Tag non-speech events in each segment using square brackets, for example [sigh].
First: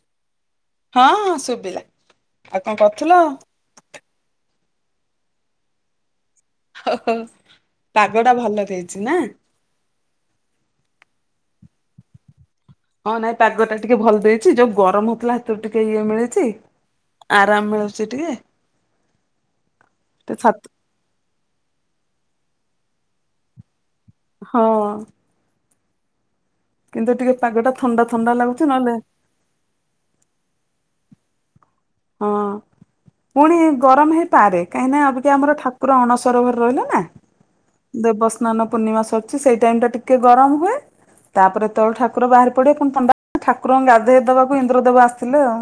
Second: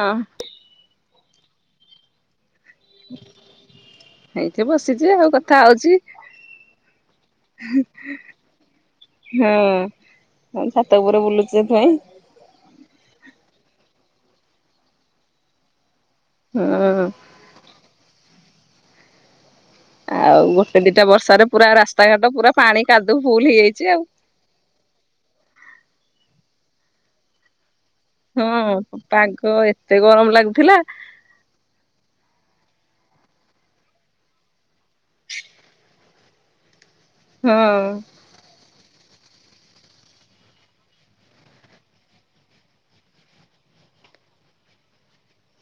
ହଁ। ହଁଁ ଶୁଭିଲା ଆଉ କଣ କରୁଥିଲ? ଠି ବସିଛି ଆଉ କଥା ହଉଛି। ଓହୋ ପାଗ ଟା ଭଲ ଦେଇଛି ନା? ହଁ ଛାତ ଉପରେ ବୁଲୁଚି ହେଇଥିପାଇଁ। ହଁ ନାଇଁ ପାଗ ଟା ଟିକେ ଭଲ ଦେଇଛି ଯୋଉ ଗରମ ହୋଉଥିଲା ସେଥିରୁ ଟିକେ ଇଏ ମିଳଛି ହଁ ଆରାମ ମିଳୁଛି ଟିକେ ତ ଆଉ ଛାତ ଗୋଟେ ଦିଟା ବର୍ଷାରେ ପୁରା ରାସ୍ତାଘାଟ ପୁରା ପାଣି କାଦୁ ଫୁଲ ହେଇଯାଇଛି ଆଉ। ହଁ। କିନ୍ତୁ ଟିକେ ପାଗଟା ହଁ ପାଗ ଏତେ ଗରମ ଲାଗୁଥିଲା ହଁ। ପୁଣି ଗରମ ହେଇପାରେ କାହିଁକି ନା ଅବିକା ଆମର ଠାକୁର ଅଣସର ଘରେ ରହିଲେ ନା ହଁ ଦେବସ୍ନାନ ପୂର୍ଣ୍ଣିମା ସରିଛି ସେଇ ଟାଇମ ଟା ଟିକେ ଗରମ ହୁଏ ତାପରେ ତେଳୁ ଠାକୁର ବାହାରି ପଡିବେ ପୁଣି ଥଣ୍ଡା। ଠାକୁରଙ୍କୁ ଗାଧେଇ ଦେବାକୁ ଇନ୍ଦ୍ର ଦେବ ଆସିିଥିଲେ ଆଉ।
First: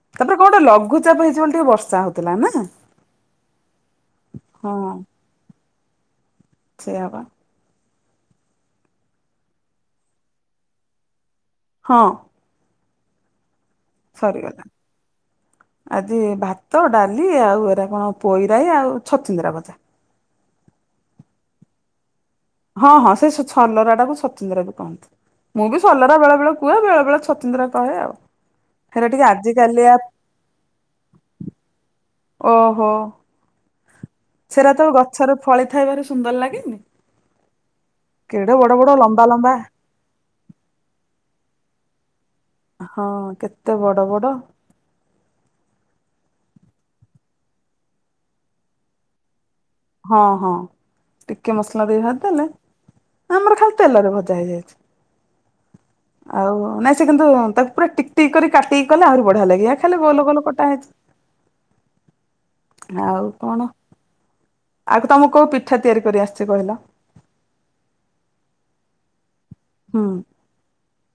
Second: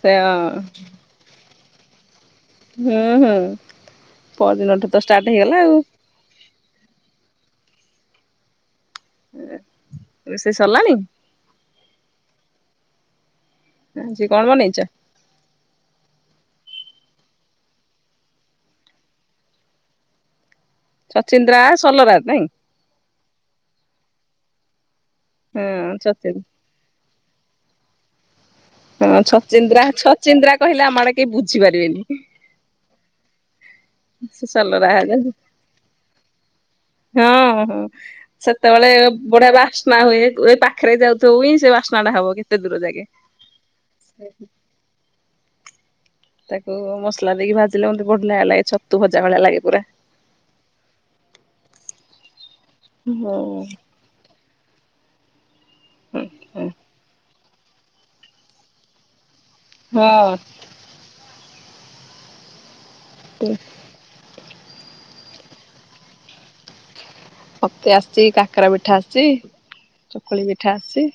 ସେ ତାପରେ କୋଉ ଗୋଟେ ଲଘୁଚାପ ହେଇଛିି ବୋଲି ଟିକେ ବର୍ଷା ହଉଛି ହୁଁ ହୁଁ ହଁ ପରଦିନଠୁ ତ ଷ୍ଟାର୍ଟ ହେଇଗଲା ଆଉ। ସେଇଆ ପା ଏ ରୋଷେଇ ସରିଲାଣି? ହଁ। ଆଜି କଣ ସରିଗଲା। ବନେଇଛ?? ଆଜି ଭାତ ଡାଲି ଆଉ ଏରା କଣ ପୋଇରାଇ ଆଉ ଛଚିନ୍ଦ୍ରା ଭଜା। [inaudible] ଛଚିନ୍ଦ୍ରା ସଲରା? ନାଇଁ ହଁ ହଁ ସେ ସ ଛ ସଲରାଟାକୁ ସଚିନ୍ଦ୍ରାବି କହନ୍ତି। ହଁ ମୁଁ ବି ସଲରା ବେଳେ ଛଚିନ୍ଦ୍ରା ବେଳେ କୁହ ବେଳେ ବେଳେ ଛଚିନ୍ଦ୍ରା କହେ ଆଉ। ହେରା ହଁ ଟିକେ ଛଚିନ୍ଦ୍ରା ଆଜିକାଲିଆ ଛଚିନ୍ଦ୍ରା କହିଲେ ଆମ ଆଡେ କେହି ବୁଝି ପାରିବେନି। ଓହୋ ସେରା ଯେତେବେଳେ ହେଲେ ଗଛରେ ଫଳି ଥାଏ ଭାରି ସୁନ୍ଦର ଲାଗେନି? ହଁ ହଁ କେଡେ ବଡ ସେତେବେଳେ ବଡ ଲମ୍ବା ବଢିଆ ଲମ୍ବା ବାସ୍ନା ହୁଏ ଏ ପାଖରେ ଯାଉଥିବ ହୁଏ ସେ ବାସ୍ନା ଟା ହବ କେତେ ଦୂର ଯାଗେ। ହଁ କେତେ ବଡ ବଡ। ତାକୁ ମସଲା ଦେଇକି ଭାଜିଲେ ମତେବଢିଆ ଲାଗେ ଛତୁ ଭଜା ଭଳିଆ ଲାଗେ। ପୁରା। ହଁ ହଁ ଟିକେ ମସଲା ଦେଇକି ଭାଜି ଦେଲେ ହଁ ଆମର ଖାଲି ତେଲରେ ଭଜା ହେଇଯାଏ। ଆଉ ହଁ ନାଇଁ ସେ କିନ୍ତୁ ତାକୁ ପୁରା ଟିକଟିକ କରି କାଟିକି କଲେ ଆହୁରି ବଢିଆ ଲାଗେ ୟା ଖାଲି ଗୋଲ ଗୋଲ କଟା ହେଇଛି। ଆଉ କଣ? ଆଗ ତମକୁ କୋଉ ପିଠା ତିଆରି କରି ଆସିଛି କହିଲ? ମତେ ଆସିଛି କାକେରା ପିଠା ଆସିଛି ହୁଁ ଚକୁଳି ପିଠା ଆସିଛି।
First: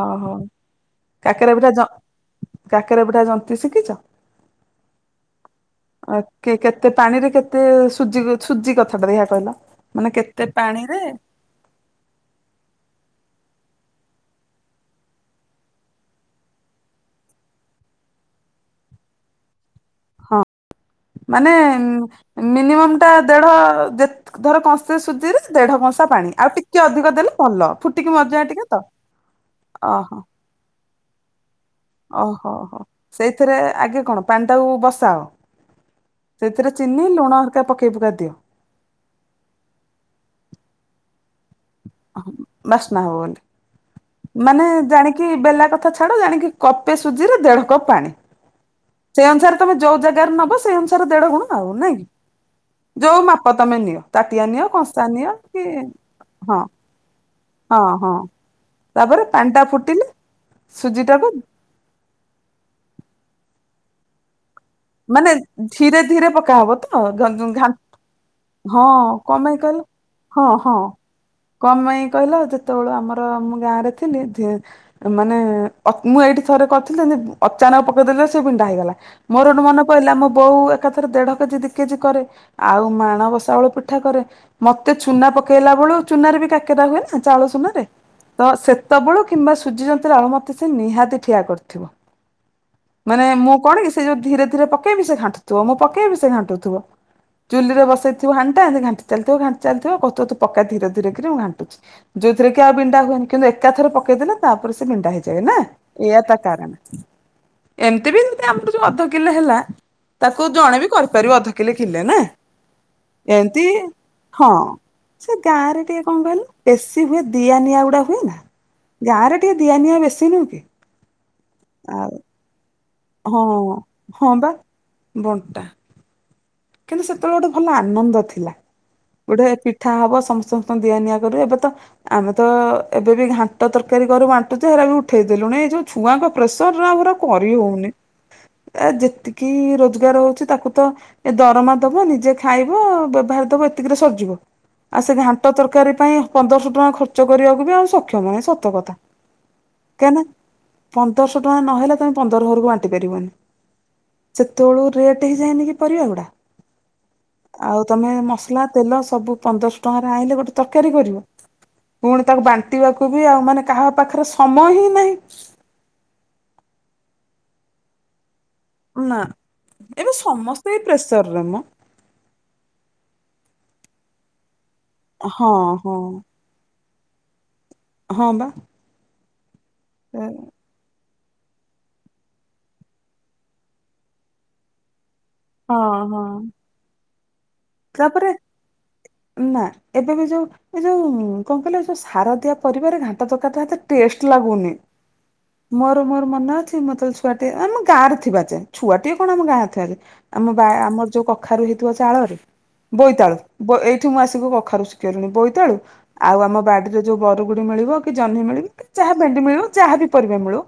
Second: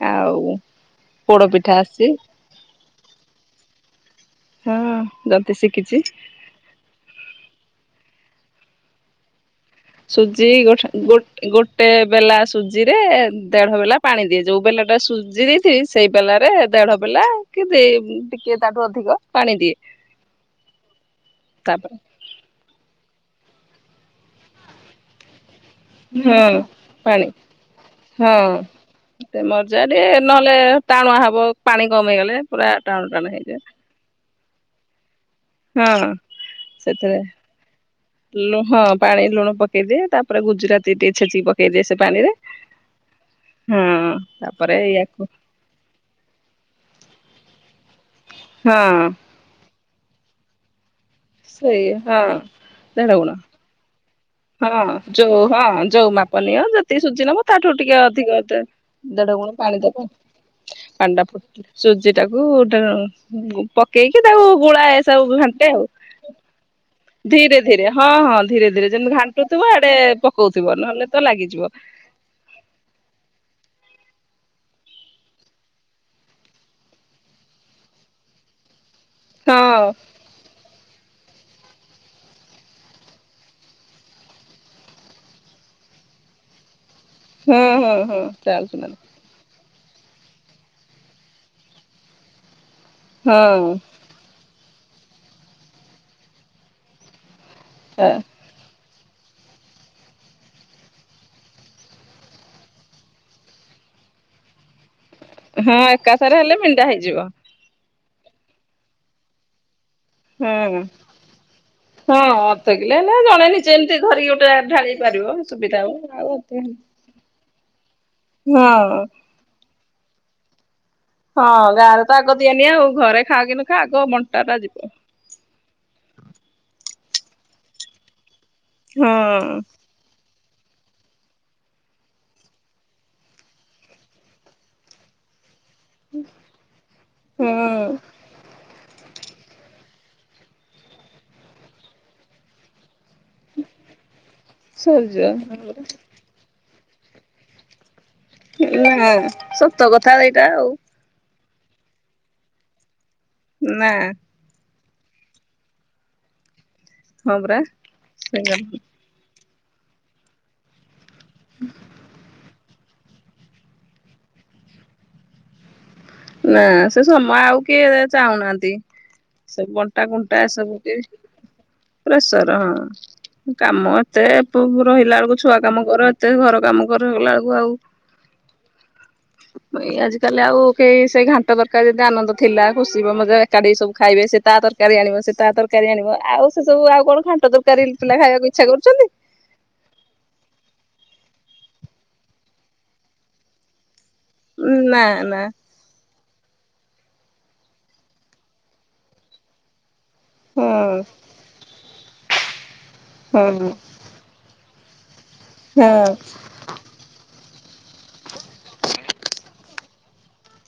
ଓହୋ ଆଉ ପୋଡ କାକେରା ପିଠା ଆସିଛି ଜନ-କାକେରା ପିଠା ଜନ୍ତୀ ଶିଖିଛ? ହଁ ଜନ୍ତି ଶିଖିଛି। ଆ କି କେତେ ପାଣିରେ କେତେ ସୁଜି? ସୁଜି କଥାଟା ଦେଖିଆ କହିଲ? ମାନେ କେତେ ସୁଜି ପାଣିରେ ଗୋଟେ-ଗୋଟେ ଗୋଟେ ବେଲା ସୁଜିରେ ଦେଢ ବେଲା ପାଣି ଦିଏ ଯୋଉ ବେଲା ଟା ସୁଜି ଦେଇଥିବି ସେଇ ବେଲାରେ ଦେଢ଼ ବଲା କି ଦେଇ ଟିକେ କି ତାଠୁ ଅଧିକ ପାଣି ଦିଏ। ହଁ ମାନେ ତାପରେ ଏ-ମିନିମମ୍ ଟା ଦେଢ ଯେ ଧର କଂସେ ସୁଜିରେ ଦେଢ କଂସା ପାଣି ଆଉ ହଁ ଟିକେ ଅଧିକ ଦେଲେ ଭଲ ଫୁଟିକି ମରିଯାଏ ଟିକେ ତ। ଏତେ ମର୍ଜା ଓହୋ ନହେଲେ ଟାଣୁଆ ହବ। ପାଣି କମ ହେଇଗଲେ ଓହୋ ପୁରା ହୋ ଟାଣ ଟାଣ ସେଇଥିରେ ହେଇଯାଏ। ଆଗେ କଣ ପାଣିଟାକୁ ବସାଅ ହଁ ସେଇଥିରେ ଚିନି ସେଥିରେ ଲୁଣ ହରିକା ପକେଇ ପୁକା ଦିଅ ଲୋ ହଁ ଲୁଣ ହଁ ପାଣି ଲୁଣ ପକେଇଦିଏ ତାପରେ ଗୁଜୁରାତି ଟିକେ ଛେଚିବ। ପକେଇଦିଏ ସେ ପାଣିରେ। ବାସ୍ନା ହବ ବୋଲି ହଁ ମାନେ ତାପରେ ୟାକୁ ଜାଣିକି ବେଲା କଥା ଛାଡ ଜାଣିକି କପେ ସୁଜିରେ ଦେଢ କପ ପାଣି ହଁ ସେ ଅନୁସାରେ ତମେ ଯୋଉ ଜାଗାରେ ନବ ସେ ଅନୁସାରେ ତାର ଦେଢ ଗୁଣ ଆଉ ସେଇ ନାଇଁ କି? ହଁ ଦେଢ ଯୋଉ ଗୁଣ ମାପ ତମେ ନିଅ। ତାଟିଆ ନିଅ ହଁ କଂସା ନିଅ ଯୋଉ କି ହଁ ଯୋଉ ମାପ ହଁ ନିଅ ଯେତିକି ସୁଜି ନବ ତାଠୁ ହଁ ଟିକେ ହଁ ଅଧିକ ଏତେ ତାପରେ ଦେଢ ଗୁଣ ଟା ପାଣି ଦବ ଫୁଟିଲେ ଆଉ। ସୁଜି କାଣ୍ଡା ଟାକୁ ଫଟ ସୁଜି ଟାକୁ ପକେଇକି ତାକୁ ଗୋଳାଏ ସବୁ ମାନେ ଘାଣ୍ଟେ ଆଉ ଧୀରେ ଧୀରେ ପକା ହବ ତ? ଘନ୍ ଘନ ଧୀରେ ଘଣ୍ଟ-ହଁ। ଧୀରେ ହଁ ଧୀରେ ହଁ ଧୀରେ ଯେମିତି କମେଇ ଘାଣ୍ଟୁଥିବ କହିଲ ଆଡେ ହଁ ପକଉଥିବ ହଁ ନହେଲେ ତ ଲାଗିଯିବ। କମେଇ କହିଲ ଯେତେବେଳ ଆମର ଆମ ଗାଁରେ ଥିଲି ଧି-ମାନେ ମୁଁ ଏଇଠି ଥରେ କରିଥିଲି ଅଚାନକ ପକେଇଦେଲି ସେ ବିଣ୍ଡା ହେଇଗଲା। ମୋର ହଁ ମନେ ପଇଲା ମୋ ବୋଉ ଏକାଥରେ ଦେଢ କେଜି ଦି କେଜି କରେ ଆଉ ମାଣବସଉଳ ପିଠା କରେ ମତେ ଚୁନା ପକେଇଲା ବେଳୁ ଚୁନାରେ କାକେରା ହୁଏ ନା ଚାଉଳ ହଁ ଚୂନା ରେ ହଁ ହଁ ତ ଚାଲୁଚି ନ ସେତେବେଳୁ କିମ୍ବା ସୁଜି ଯନ୍ତାରେ ଆଉ ମତେ ସେ ନିହାତି ଠିଆ କରିଥିବ ମାନେ ମୁଁ ହଁ କଣ କି ସେ ଯୋଉ ଧୀରେ ରେ ପକେଇବି ସେ ଘାଟୁଥିବଁ ମୁ ପକେଇବି ସେ ଘାଣ୍ଟୁଥିବ ଚୁଲିରେ ହଁ ବସେଇଥିବୁ ହାଣ୍ଡି ଟା ଏମିତି ଘଣ୍ଟୁ ଚାଲିିଥିବ ଘାଣ୍ଟି ଚାଲିଥିବ କହୁଥିବ ତୁ ପକା ଧୀରେ ଧୀରେ କିରି ମୁଁ ଘାଣ୍ଟୁଛି ଯୋଉଥିରେ କି ଆଉ ବିଣ୍ଡା ହୁଏନି କିନ୍ତୁ ଏକାଥର ପକେ ପକେଇ ଦେଲେ ତାପରେ ସେ ବିଣ୍ଡା ହେଇଯାଏ ନା ଏୟା ଏକାଥରେ ତା ହେଲେ କାରଣ। ମେଣ୍ଡା ହେଇଯିବ ଏମିତି ବି ଏମିତିରେ ଆମ କୁ ଯୋଉ ଅଧ କିଲେ ହେଲା ତାକୁ ଜଣେ ହଁ। ବି କରିପାରିବ ଅଧକିଲେ କିଲେ ନା? ହଁ ଅଧ କିଲେ ହେଲେ ଜଣେ ଏମିତି ନିଜେ ଧରିକି ଗୋଟେ ହଁ। ଢାଳି ପାରିବ ସେ ଗାଁ ସୁବିଧା ରେ ହବ ଟିକେ କଣ ଆଉ ହଁ। କହିଲୁ ଏସି ହୁଏ ଦିଆନିଆ ଗୁଡା ହୁଏ ନା ଗାଁରେ ଟିକେ ଦିଆନିଆ ବେଶି ନୁହଁ। କି ହଁ ଗାଁରେ ଆଉ ତ ଆଗ ଦିଆନିଆ ଆଉ। ଘରେ ଖା ହଁ କି ନା ଖା ଆଗ ହଁ ବଣ୍ଟା ବା ଟା ଯିବ। ବଣ୍ଟା କିନ୍ତୁ ସେତେବେଳେ ଗୋଟେ ଭଲ ଆନନ୍ଦ ଥିଲା ଗୋଟେ ହଁ। ପିଠା ହବ ସମସ୍ତେ ସମସ୍ତଙ୍କୁ ଦିଆ ନିଆ କରୁ ଏବେ ତ ଆମେ ତ ଏବେ ବି ଘାଣ୍ଟ ତରକାରୀ କରୁ ବାଣ୍ଟୁଛ ହେରା ବି ଉଠେଇଦେଲୁଣି ଏଇ ଯୋଉ ଛୁଆଙ୍କ ପ୍ରେସର ରୁ ଆଉ ଏଗୁରା କରି ହଁ ହଉନି ଏ ଯେ ତିକି ରୋଜଗାର ହଉଛି ତାକୁ ତ ଏ ଦରମା ଦବ ନିଜେ ଖାଇବ ଧରି ଦବ ଏତିକିରେ ସରିଯିବ। ଆଉ ସେ ସରିଯିବ ଘାଣ୍ଟ ତରକାରୀ ପାଇଁ ପନ୍ଦର ଶହ ଟଙ୍କା ଖର୍ଚ୍ଚ କରିବାକୁ ବି ସ କ୍ଷମଣେ ସତ କଥା। ନା ସତ କାଇଁ କଥା କିନା ଏଇଟା ଆଉ ପନ୍ଦର ସ ସହ ଟଙ୍କା ନହେଲେ ତମେ ପନ୍ଦର ଘରକୁ ବାଣ୍ଟି ପାରିବନି। ନା। ରେଟ ହେଇଯାଇନିକି ପରିବା ଗୁଡା, ହଁ ପରା ଆଉ ତମେ ସେଇଆ। ମସଲା ତେଲ ସବୁ ପନ୍ଦରଶହ ଟଙ୍କାରେ ଆଣିଲେ ଗୋଟେ ତରକାରୀ କରିବ। ପୁଣି ତାକୁ ବାଣ୍ଟି କଟିବାକୁ ବି ଆଉ ମାନେ କାହା ପାଖରେ ସମୟ ହିଁ ନାହିଁ। ନା ସେ ସମୟ ଆଉ କିଏ ଚାହୁଁନାହାନ୍ତି। ଦି, ନା ସବୁ ବଣ୍ଟା ଏବେ କୁଣ୍ଟା ସମସ୍ତେ ସବୁ ଏଇ କି, ପ୍ରେସରରେ ମ। ପ୍ରେସର ହଁ। କାମ ଏତେ ପ-ରହିଲା ବେଳକୁ, ହଁ ଛୁଆ କାମ ହଁ କର, ଏତେ ଘର କାମ କର ହେଲା ବେଳକୁ ଆଉ ହଁ ବା। ଏଇ ଆଜି କାଲି ଆଉ ସେ କେହି ସେଇ ଘାଣ୍ଟ ତରକାରି କେତେ ଆନନ୍ଦ ଥିଲା। ଖୁସି ମନ ଯୋଉ ଏକାଠି ସବୁ ଖାଇବେ। ସେ ତା ତରକାରୀ ଆଣିବ, ସେ ତା ତରକାରୀ ହଁ ଆଣିବ ହଁ। ଆଉ ସେ ସବୁ ଆଉ କଣ ଘାଣ୍ଟ ତରକାରୀ ପିଲା ତାପରେ ଖାଇବାକୁ ଇଚ୍ଛା କରୁଛନ୍ତି। ନା ଏବେ ବି ଯୋଉ, ଏ ଯୋଉ କଣ କହିଲେ? ଏ ଯୋଉ ସାର ଦିଆ ପରିବାରେ ଘାଣ୍ଟ ତରକାରି ଟା ଏତେ ଟେଷ୍ଟ ଲାଗୁନି। ନା ନା ମୋର ତୋର ମନେ ଅଛି? ମୁଁ ଯେତେବେଳେ ଛୁଆଟିଏ -ଆମ ଗାଁରେ ରେ ଥିବା ଯାଏ, ଛୁଆଟିଏ କଣ ଆମ ଗାଁରେ ଆଗ ଆମ ହଁ ବା- ଆମର ଯୋଉ କଖାରୁ ହେଇଥିବ ଚାଳରେ ବୋଇତାଳୁ। ହଁ ଏଇଠି ମୁଁ ଆସିକି କଖାରୁ ଶିଖି ଗଲିଣି, ବୋଇତାଳୁ ହଁ ଆଉ ଆମ ବାଡିରେ ଯୋଉ ବରୁ ବରୁଡି ମିଳିବ କି ଜହ୍ନି ମିଳିବ କି ଯାହା ଭେଣ୍ଡି ମିଳୁ କି ଯାହା ବି ପରିବା ମିଳୁ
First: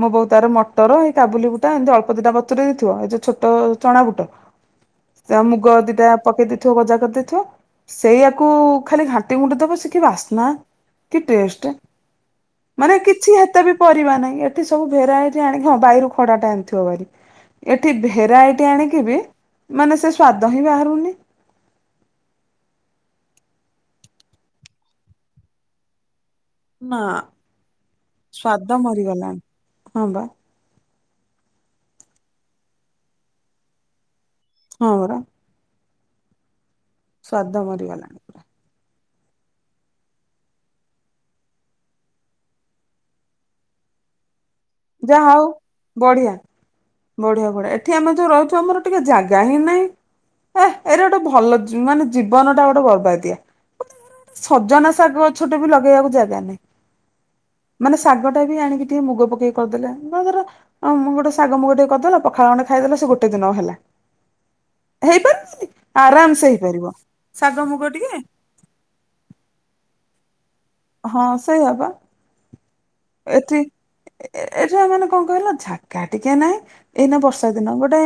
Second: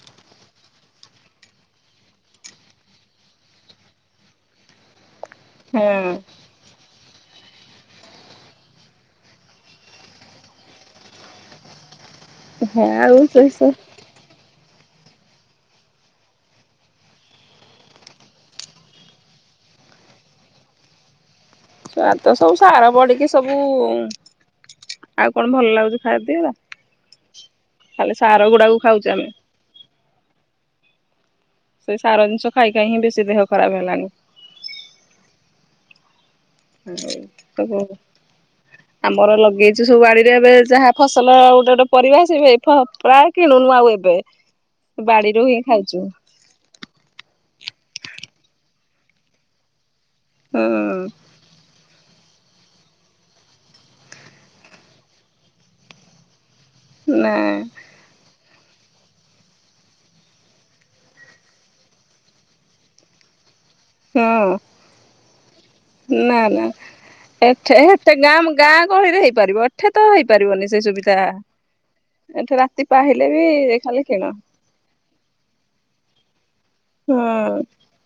ମୋ ବୋଉ ତାର ମଟର, ଏଇ କାବୁଲି ବୁଟ ଏମିତି ଅଳ୍ପ ଦିଟା ବତୁରାଇ ଥିବ ଏ ଯୋଉ ଛୋଟ ଚଣା ବୁଟ ସେ ମୁୁଗ ଦିଟା ହଁ। ଥିବ ଗଜା କରିଦେଇଥିବ। ସେଇଆକୁ ଖାଲି ଘାଣ୍ଟି ଘୁଣ୍ଟି ଦବସେ କି ବାସ୍ନା। କି ଟେଷ୍ଟ, ମାନେ ଆଉ କିଛି ସେ ଏତେ ବି ପରିବା ନାହିଁ। ଏଠି ସବୁ ଭେରାଇଟି ଆଣିକି, ହଁ ବାଇରୁ ଖଡା ଟା ଆଣିଥିବ ହାରି ଏଠି ଭେରାଇଟି ଆଣିକି ବି, ମାନେ ସେ ସ୍ଵାଦ ହିଁ ବାହାରୁନି। ସ ତ ସବୁ ସାର ପଡିକି ସବୁ, ଆଉ କଣ ଭଲ ଲାଗୁଛି ଖାଇବା ଏଉରା। ନା। ଖାଲି ସାର ସ୍ଵାଦ ଗୁଡାକୁ ଖାଉଛୁ ଆମେ। ମରିଗଲାଣି ହଁ ବା ସେଇ ସାର ଜିନିଷ ଖାଇ ଖାଇ ହିଁ ବେଶୀ ଦେହ ଖରାପ ହେଲଣିି। ହଁ ପରା ହ ସ୍ଵାଦ [unintelligible] ମରିଗଲାଣି ପୁରା ଆମର ଲଗେଇଛୁ ସବୁ ବାଡିରେ ଏବେ ଯାହା ଫସଲ ଗୋଟେ ଗୋଟେ ପରିବା, ଆସିବ ପ୍ରାୟ କିଣୁନୁ ଆଉ। ଦେବେ। ଯାହା ହଉ, ବଢିଆ- ବଢିଆ -ବଢିଆ ଏଠି ଆମେ ଯୋଉ ରହୁଛୁ ଆମର ଟିକେ ଜାଗା ହିଁ ନହିଁ। ଏ ହୁଁ ଏରା ଗୋଟେ ଭଲ, ଯେ ମାନେ ଜୀବନ ଟା ଗୋଟେ ବର୍ବାଦିଆ। ସଜନା ଶାଗ ଗଛଟେ ବି ଲଗେଇବାକୁ ଜାଗା ନାହିଁ। ନା। ମାନେ ଶାଗ ଟା ବି ଆଣି ଟିକେ ମୁଗ ପକେଇ କରିଦେଲେ। ଧର ଗୋଟେ ଶାଗ ମୁ ଟିକେ କରିଦେଲ ପଖାଳ ଗଣ୍ଡେ ଖାଇଦେଲ ସେ ଗୋଟେ ଦିନ ହେଲା। ହୁଁ। ହେଇପାରୁନି ନା ଆରାମସେ ନା ହେଇପାରିବ ଶାଗ ଏଠି, ମୁଗ ହେଠି ଟିକେ ଗାଁ ଗହଳିରେ ହେଇପାରିବ, ଏଠେ ତ ହେଇ ହଁ ସେୟା ବା। ଏଠି ରାତି ପାହିଲେ ବି ଏଠି ଖାଲି କିଣ ଏଠିକା ମାନେ କ କଣ କହିଲ। ଜାଗା ଟିକେ ନାଇଁ। ହଁ ଏଇନା ବର୍ଷା ଦିନ ଗୋଟେ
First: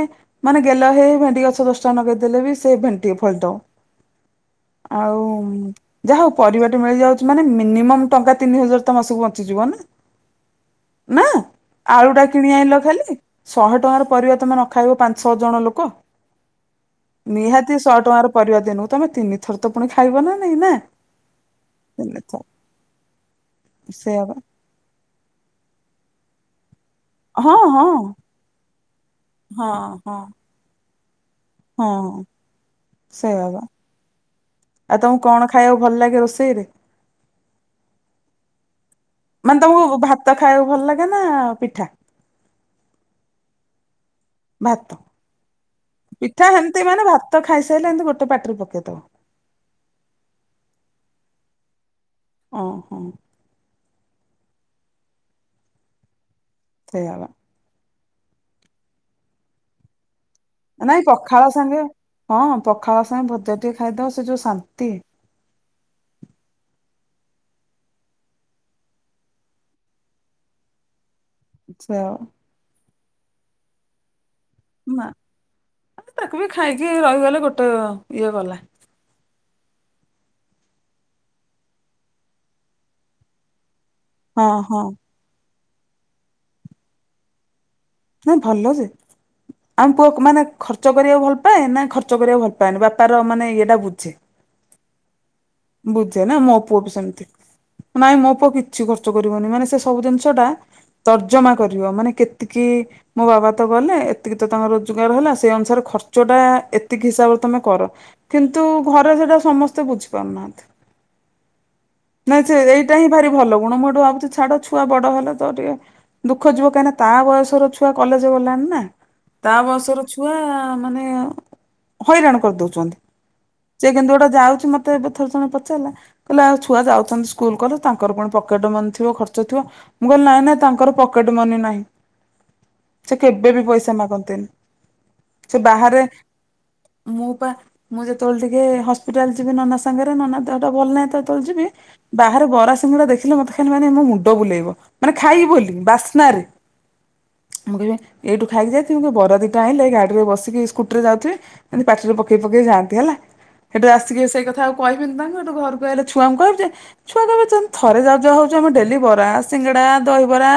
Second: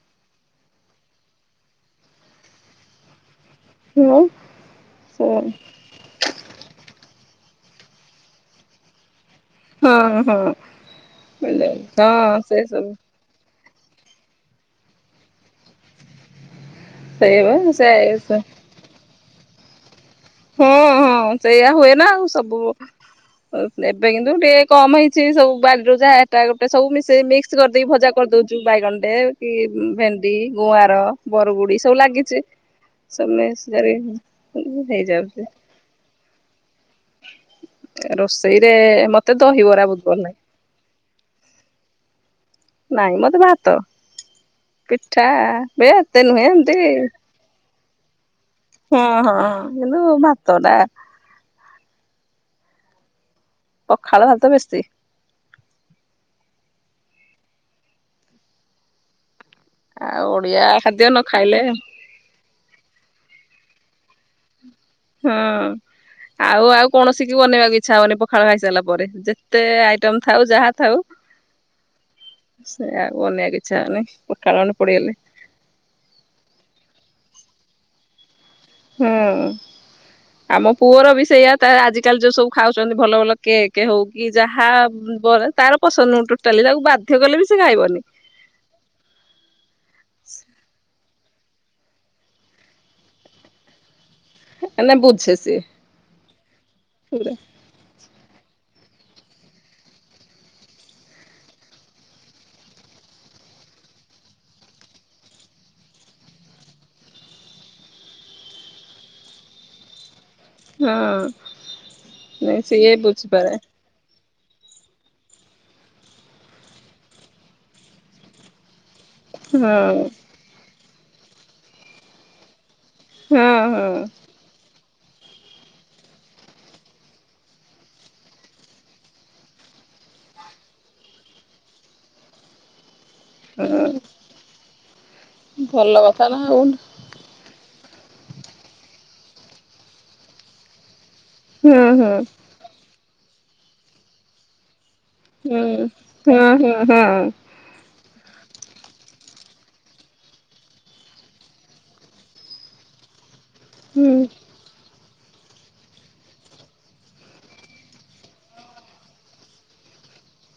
ମାନେ ଗେଲ ହେଇ ହେଇ ଭେଣ୍ଡି ଗଛ ଦଶଟା ନଗେଇ ଦେଲେ ବି ସେ ଭେଣ୍ଡି ଫଳିଥିବ। ହଁ ଆଉ ଯାହା ହଉ, ପରିବା ଟେ ମିଳିଯା ମାନେ ମିନି ମମ୍ ଟଙ୍କା ତିନି ହଜାର ତ ମାସକୁ ବଞ୍ଚିଯିବ। ନା ହଁ ହଁ ହଁ ନା ଆଳୁ ଟା କିଣି ସେ ଆଣିଲ ସବୁ ଖାଲି? ଶହେ ଟଙ୍କାର ପରିବା ତୁମେ ନଖାଇବ ପାଞ୍ଚଛଅ ଜଣ ଲୋକ? ସେଇ ବା ନିହାତି ସହେ ଟଙ୍କାର ସେ ପରିବା ଦିନକୁ ତମେ ତିନି ଥର ତ ପୁଣି ଖା ହଁ ହଁ ସେଇୟଆ ହୁଏ ନା ଆଉ ତିନିଥର ସବୁ ଏବେ ସେଇଆ କିନ୍ତୁ ବା ଟିକେ କମ ହେଇ ସବୁ ବାଡି ର ଯାହାଟା ଗୋଟେ ସବୁ ମିଶ ସେ ମିକ୍ସ ହଁ ହଁ କରିଦେଇ ଭଜା କରିଦଉଛୁ ବାଇଗଣେ କି ହଁ ହଁ ଭେଣ୍ଡି ଗୁଆର ବରଗୁଡି ସବୁ ହଁ ଲାଗିଛି। ସେଇଆ ସମେସ ବା ଆଉ ତମକୁ କଣ ଖାଇବାକୁ ଭଲ ଲାଗେ ରୋଷେଇରେ? ରୋଷେଇରେ ମତେ ମାନେ ଦହିବରା ତମକୁ ବହୁତ ଭଲ ଭାତ ଲାଗେ ଖାଇବାକୁ ଭଲ ଲାଗେ ନା ପିଠା। ନାଇଁ ମତେ ଭାତ। ଭାତ ପିଠା ବେ ଏତେ ନୁହଁ ଏମିତି। ସେଇଟା ପ ହଁ ହଁ କିନ୍ତୁ ଭାତଟା। ଓହୋ। ପଖାଳ ଭାତ ବେଶି। ସେଇୟାପା। ଆଉ ଓଡିଆ ନାଇଁ ଖାଦ୍ୟ ନ ପଖାଳ ଖାଇଲେ ସାଙ୍ଗେ ହଁ ପଖାଳ ସାଙ୍ଗେ ଭଜା ଟିକେ ଖାଇଦବ ସେ ଯୋଉ ଶାନ୍ତି। ହଁ ଆଉ ଆଉ କୌଣସି କି ବନେଇବାକୁ ଇଚ୍ଛା ହବନି ପଖାଳ ଖାଇ ସାରିଲା ପରେ ଯେତେ ଆଇଟମ୍ ଥାଉ ଯାହା ଥାଉ। ଆଚ୍ଛା। ଏ ଆଉ ଅନେଇବାକୁ ଇଚ୍ଛା ହୋଉନି। ନା ତାକୁ ବି ଖାଇକି ରହିଗଲେ ଗୋଟେ ଇଏ ଗଲା। ହୁଁ। ଆମ ପୁଅର ବି ସେଇଆ ତ ଆଜିିକାଲି ଯୋଉ ସବୁ ଖାଉଛନ୍ତି ଭଲ ଭଲ କେକ୍। କେ ହୋଉ କି ହଁ ଯାହା ହଁ ତାର ପସନ୍ଦ ନ ଟୋଟାଲି ତାକୁ ବାଧ୍ୟ କଲେ ବି ସେ ଖାଇବନି। ନା ଭଲ ଯେ ଆମ ପୁଅ ମାନେ ଖର୍ଚ୍ଚ କରିବାକୁ ଭଲ ପାଏ ନା ଖର୍ଚ୍ଚ କରିବାକୁ ଭଲ ପାଏନି ବାପାର ମାନେ ଇଟା ବୁଝେ। ହେଲେ ବୁଝେ। ସିଏ ବୁଝେ ନା ମୋ ପୁଅ ବି ସେମିତି ପୁରା ନାଇଁ ମୋ ପୁଅ କିଛି। ସେ ଖର୍ଚ୍ଚ କରିବନି ମାନେ ସେ ସବୁ ଜିନିଷ ଟା ତର୍ଜମା କରିବ ମାନେ କେତିକି ମୋ ବାବା ତ କଲେ ଏତିକି ତ ତାଙ୍କ ରୋଜଗାର ହେଲା ସେଇ ଅନୁସାରେ ଖର୍ଚ୍ଚ ଟା ଏତିକି ହିସାବରେ ତମେ କର କିନ୍ତୁ ମୁଁ ଘରେ ସେଟା ସମସ୍ତେ ବୁଝୁ ହଁ ନାଇଁ ସେ ସିଏ ଏଇଟା ହିଁ ଭାରି ବୁଝିପାରେ ଭଲ ଗୁଣ ମୁଁ ଏଠୁ ଭାବୁଛି ଛାଡ ଛୁଆ ବଡ ହେଲେ ତ ଟିକେ ଦୁଃଖ ଯିବ କାହିଁକି ନା ତା ବୟସର ଛୁଆ କଲେଜ ଗଲାଣି ନା। ତା ବୟସର ହଁ। ଛୁଆ ମାନେ ହଇରାଣ କରିଦୋଉଛନ୍ତି। ହଁ ସେ ହଁ କିନ୍ତୁ ଗୋଟେ ଯାଉଛି ମ ତ ଏବେ ଥରେ ଜଣେ ପଚାରିଲା କହିଲେ ଆଉ ଛୁଆ ଯାଉଛନ୍ତି ସ୍କୁଲ କଲେ ତାଙ୍କର କଣ ପକେଟ ମନି ଥିବ ଖର୍ଚ ଥିବ। ମୁଁ କହିଲି ନାଇଁ ନା ତାଙ୍କର ପକେଟ ମନି ନାହିଁ। ସେ କେବେ ବି ହଁ ପଇସା ମାଗନ୍ତିନି। ସେ ଭଲ ବାହାରେ କଥା ନା ଆଉ ମୁଁ ପା ମୁଁ ଯେତେବେଳେ ଟିକେ ହସ୍ପିଟାଲ ଯିବି ନନା ସାଙ୍ଗରେ ନନା ଦେଟା ଭଲ ନାହିଁ ତ ଯିବି ହୁଁ ହୁଁ ବାହାରେ ବରା ସିଙ୍ଗଡା ଦେଖିଲେ ମତେ ଖାଲି ମାନେ ମୋ ମୁଣ୍ଡ ବୁଲେଇବ। ମାନେ ଖାଇବି ବୋଲି ହୁଁ। ବାସ୍ନାରେ ହଁ ହଁ ହଁ ମୁଁ କହିବି ଏଇଠୁ ଖାଇକି ଯାଇଥିବୁ କି ବରା ଦିଟା ଆଣିଲେ ଗାଡି ରେ ବସିକି ସ୍କୁଟି ରେ ଯାଉଥିବେ ଏମ ପାଟିରେ ପକେଇ ପକେଇ ଯାଆନ୍ତି ହେଲା। ସେଠୁ ହୁଁ ଆସିକି ସେଇ କଥା ଆଉ ମୁଁ କିନ୍ତୁ ତାଙ୍କୁ ଘରୁ ଘରକୁ ଅଇଲେ ଛୁଆଙ୍କୁ କହି ଦିଏ ଛୁଆ ତମେ ଯେନ୍ତି ଥରେ ଯାଉ ଯାଉ ହୋଉଚ ଆ ମୁଁ ଡେଲି ବରା ସିଙ୍ଗଡା ଦହିବରା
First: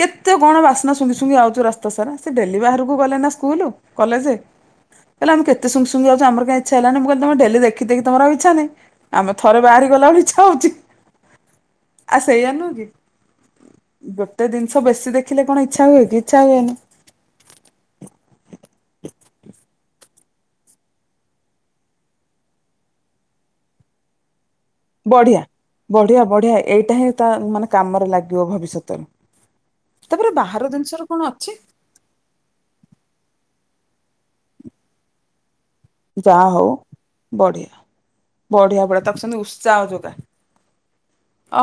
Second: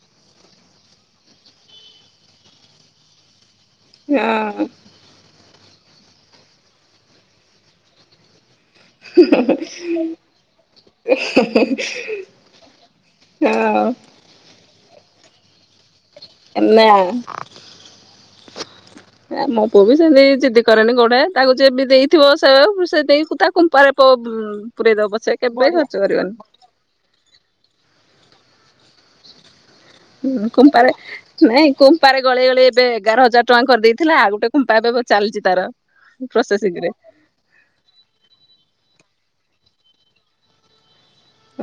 କେତେ କଣ ବାସ୍ନା ଶୁଙ୍ଗି ଶୁଙ୍ଗି ଆଉଛୁ ରାସ୍ତା ସାରା ସେ ଡେଲି ବାହାରକୁ ଗଲେ ନା ସ୍କୁଲୁ। କଲେଜ ହଁ କହିଲେ ଆମେ କେତେ ସୁଙ୍ଗି ସୁଙ୍ଗି ଯାଉଛୁ ଆମର କାଇଁ ଇଚ୍ଛା ହେଲାନି ମୁଁ କହିଲି ତମେ ଡେଲି ଦେଖିକି ତମର ଆଉ ଇଚ୍ଛା ନାହିଁ। ଆମେ ଥରେ ବାହାରି କି ଗଲେ ଆମର ଇଚ୍ଛା ହୋଉଛି ଆ ସେଇଆ ନୁହୁଁ କି। ହଁ। ଗୋଟେ ଜିନିଷ ବେଶୀ ଦେଖିଲେ କଣ ଇଚ୍ଛା ହୁଏ କି? ଇଚ୍ଛା ହୁଏନି। ହେନା ଆଉ ନା ମତେ ବି ସେମିତି ଜିଦ୍ଦି କରେନି ଗୋଟେ ତାକୁ ଯିଏ ବି ଦେଇଥିବ ସେ ସେ ଦେଇ ତା କୁମ୍ପାରେ ପ ବଢିଆ ବଢିଆ ବଢିଆ ଏଇଟା ହିଁ ତା ମାନେ କାମରେ ଲାଗିବ ଭବି ସତରେ। କୁମ୍ପାରେ ନାଇଁ କୁମ୍ପାରେ ଗଳେଇ ଗଳେଇ ଏବେ ଏଗାର ହଜାର ଟଙ୍କା କରିଦେଇ ଥିଲା ଆଉ ଗୋଟେ କୁମ୍ପା ଏବେ ଚାଲିଛି ତାର। ଯାହା ହଉ ପ୍ରୋସେସିଂ ରେ ବଢିଆ ବଢିଆ ବଢିଆ ତାକୁ ସେମତି ଉସ ଚାଓ ଯୋଗା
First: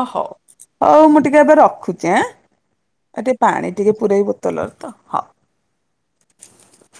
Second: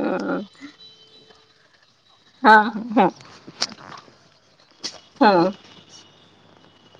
ଅ ହଉ ହଉ ମୁଁ ଟିକେ ଏବେ ରଖୁଛି ଆଁ। ହଁ ହଁ ଏ ଟିକେ ପାଣି ଟିକେ ପୁରଇବି ବୋତଲରେ ତ ହଁ। ହଁ।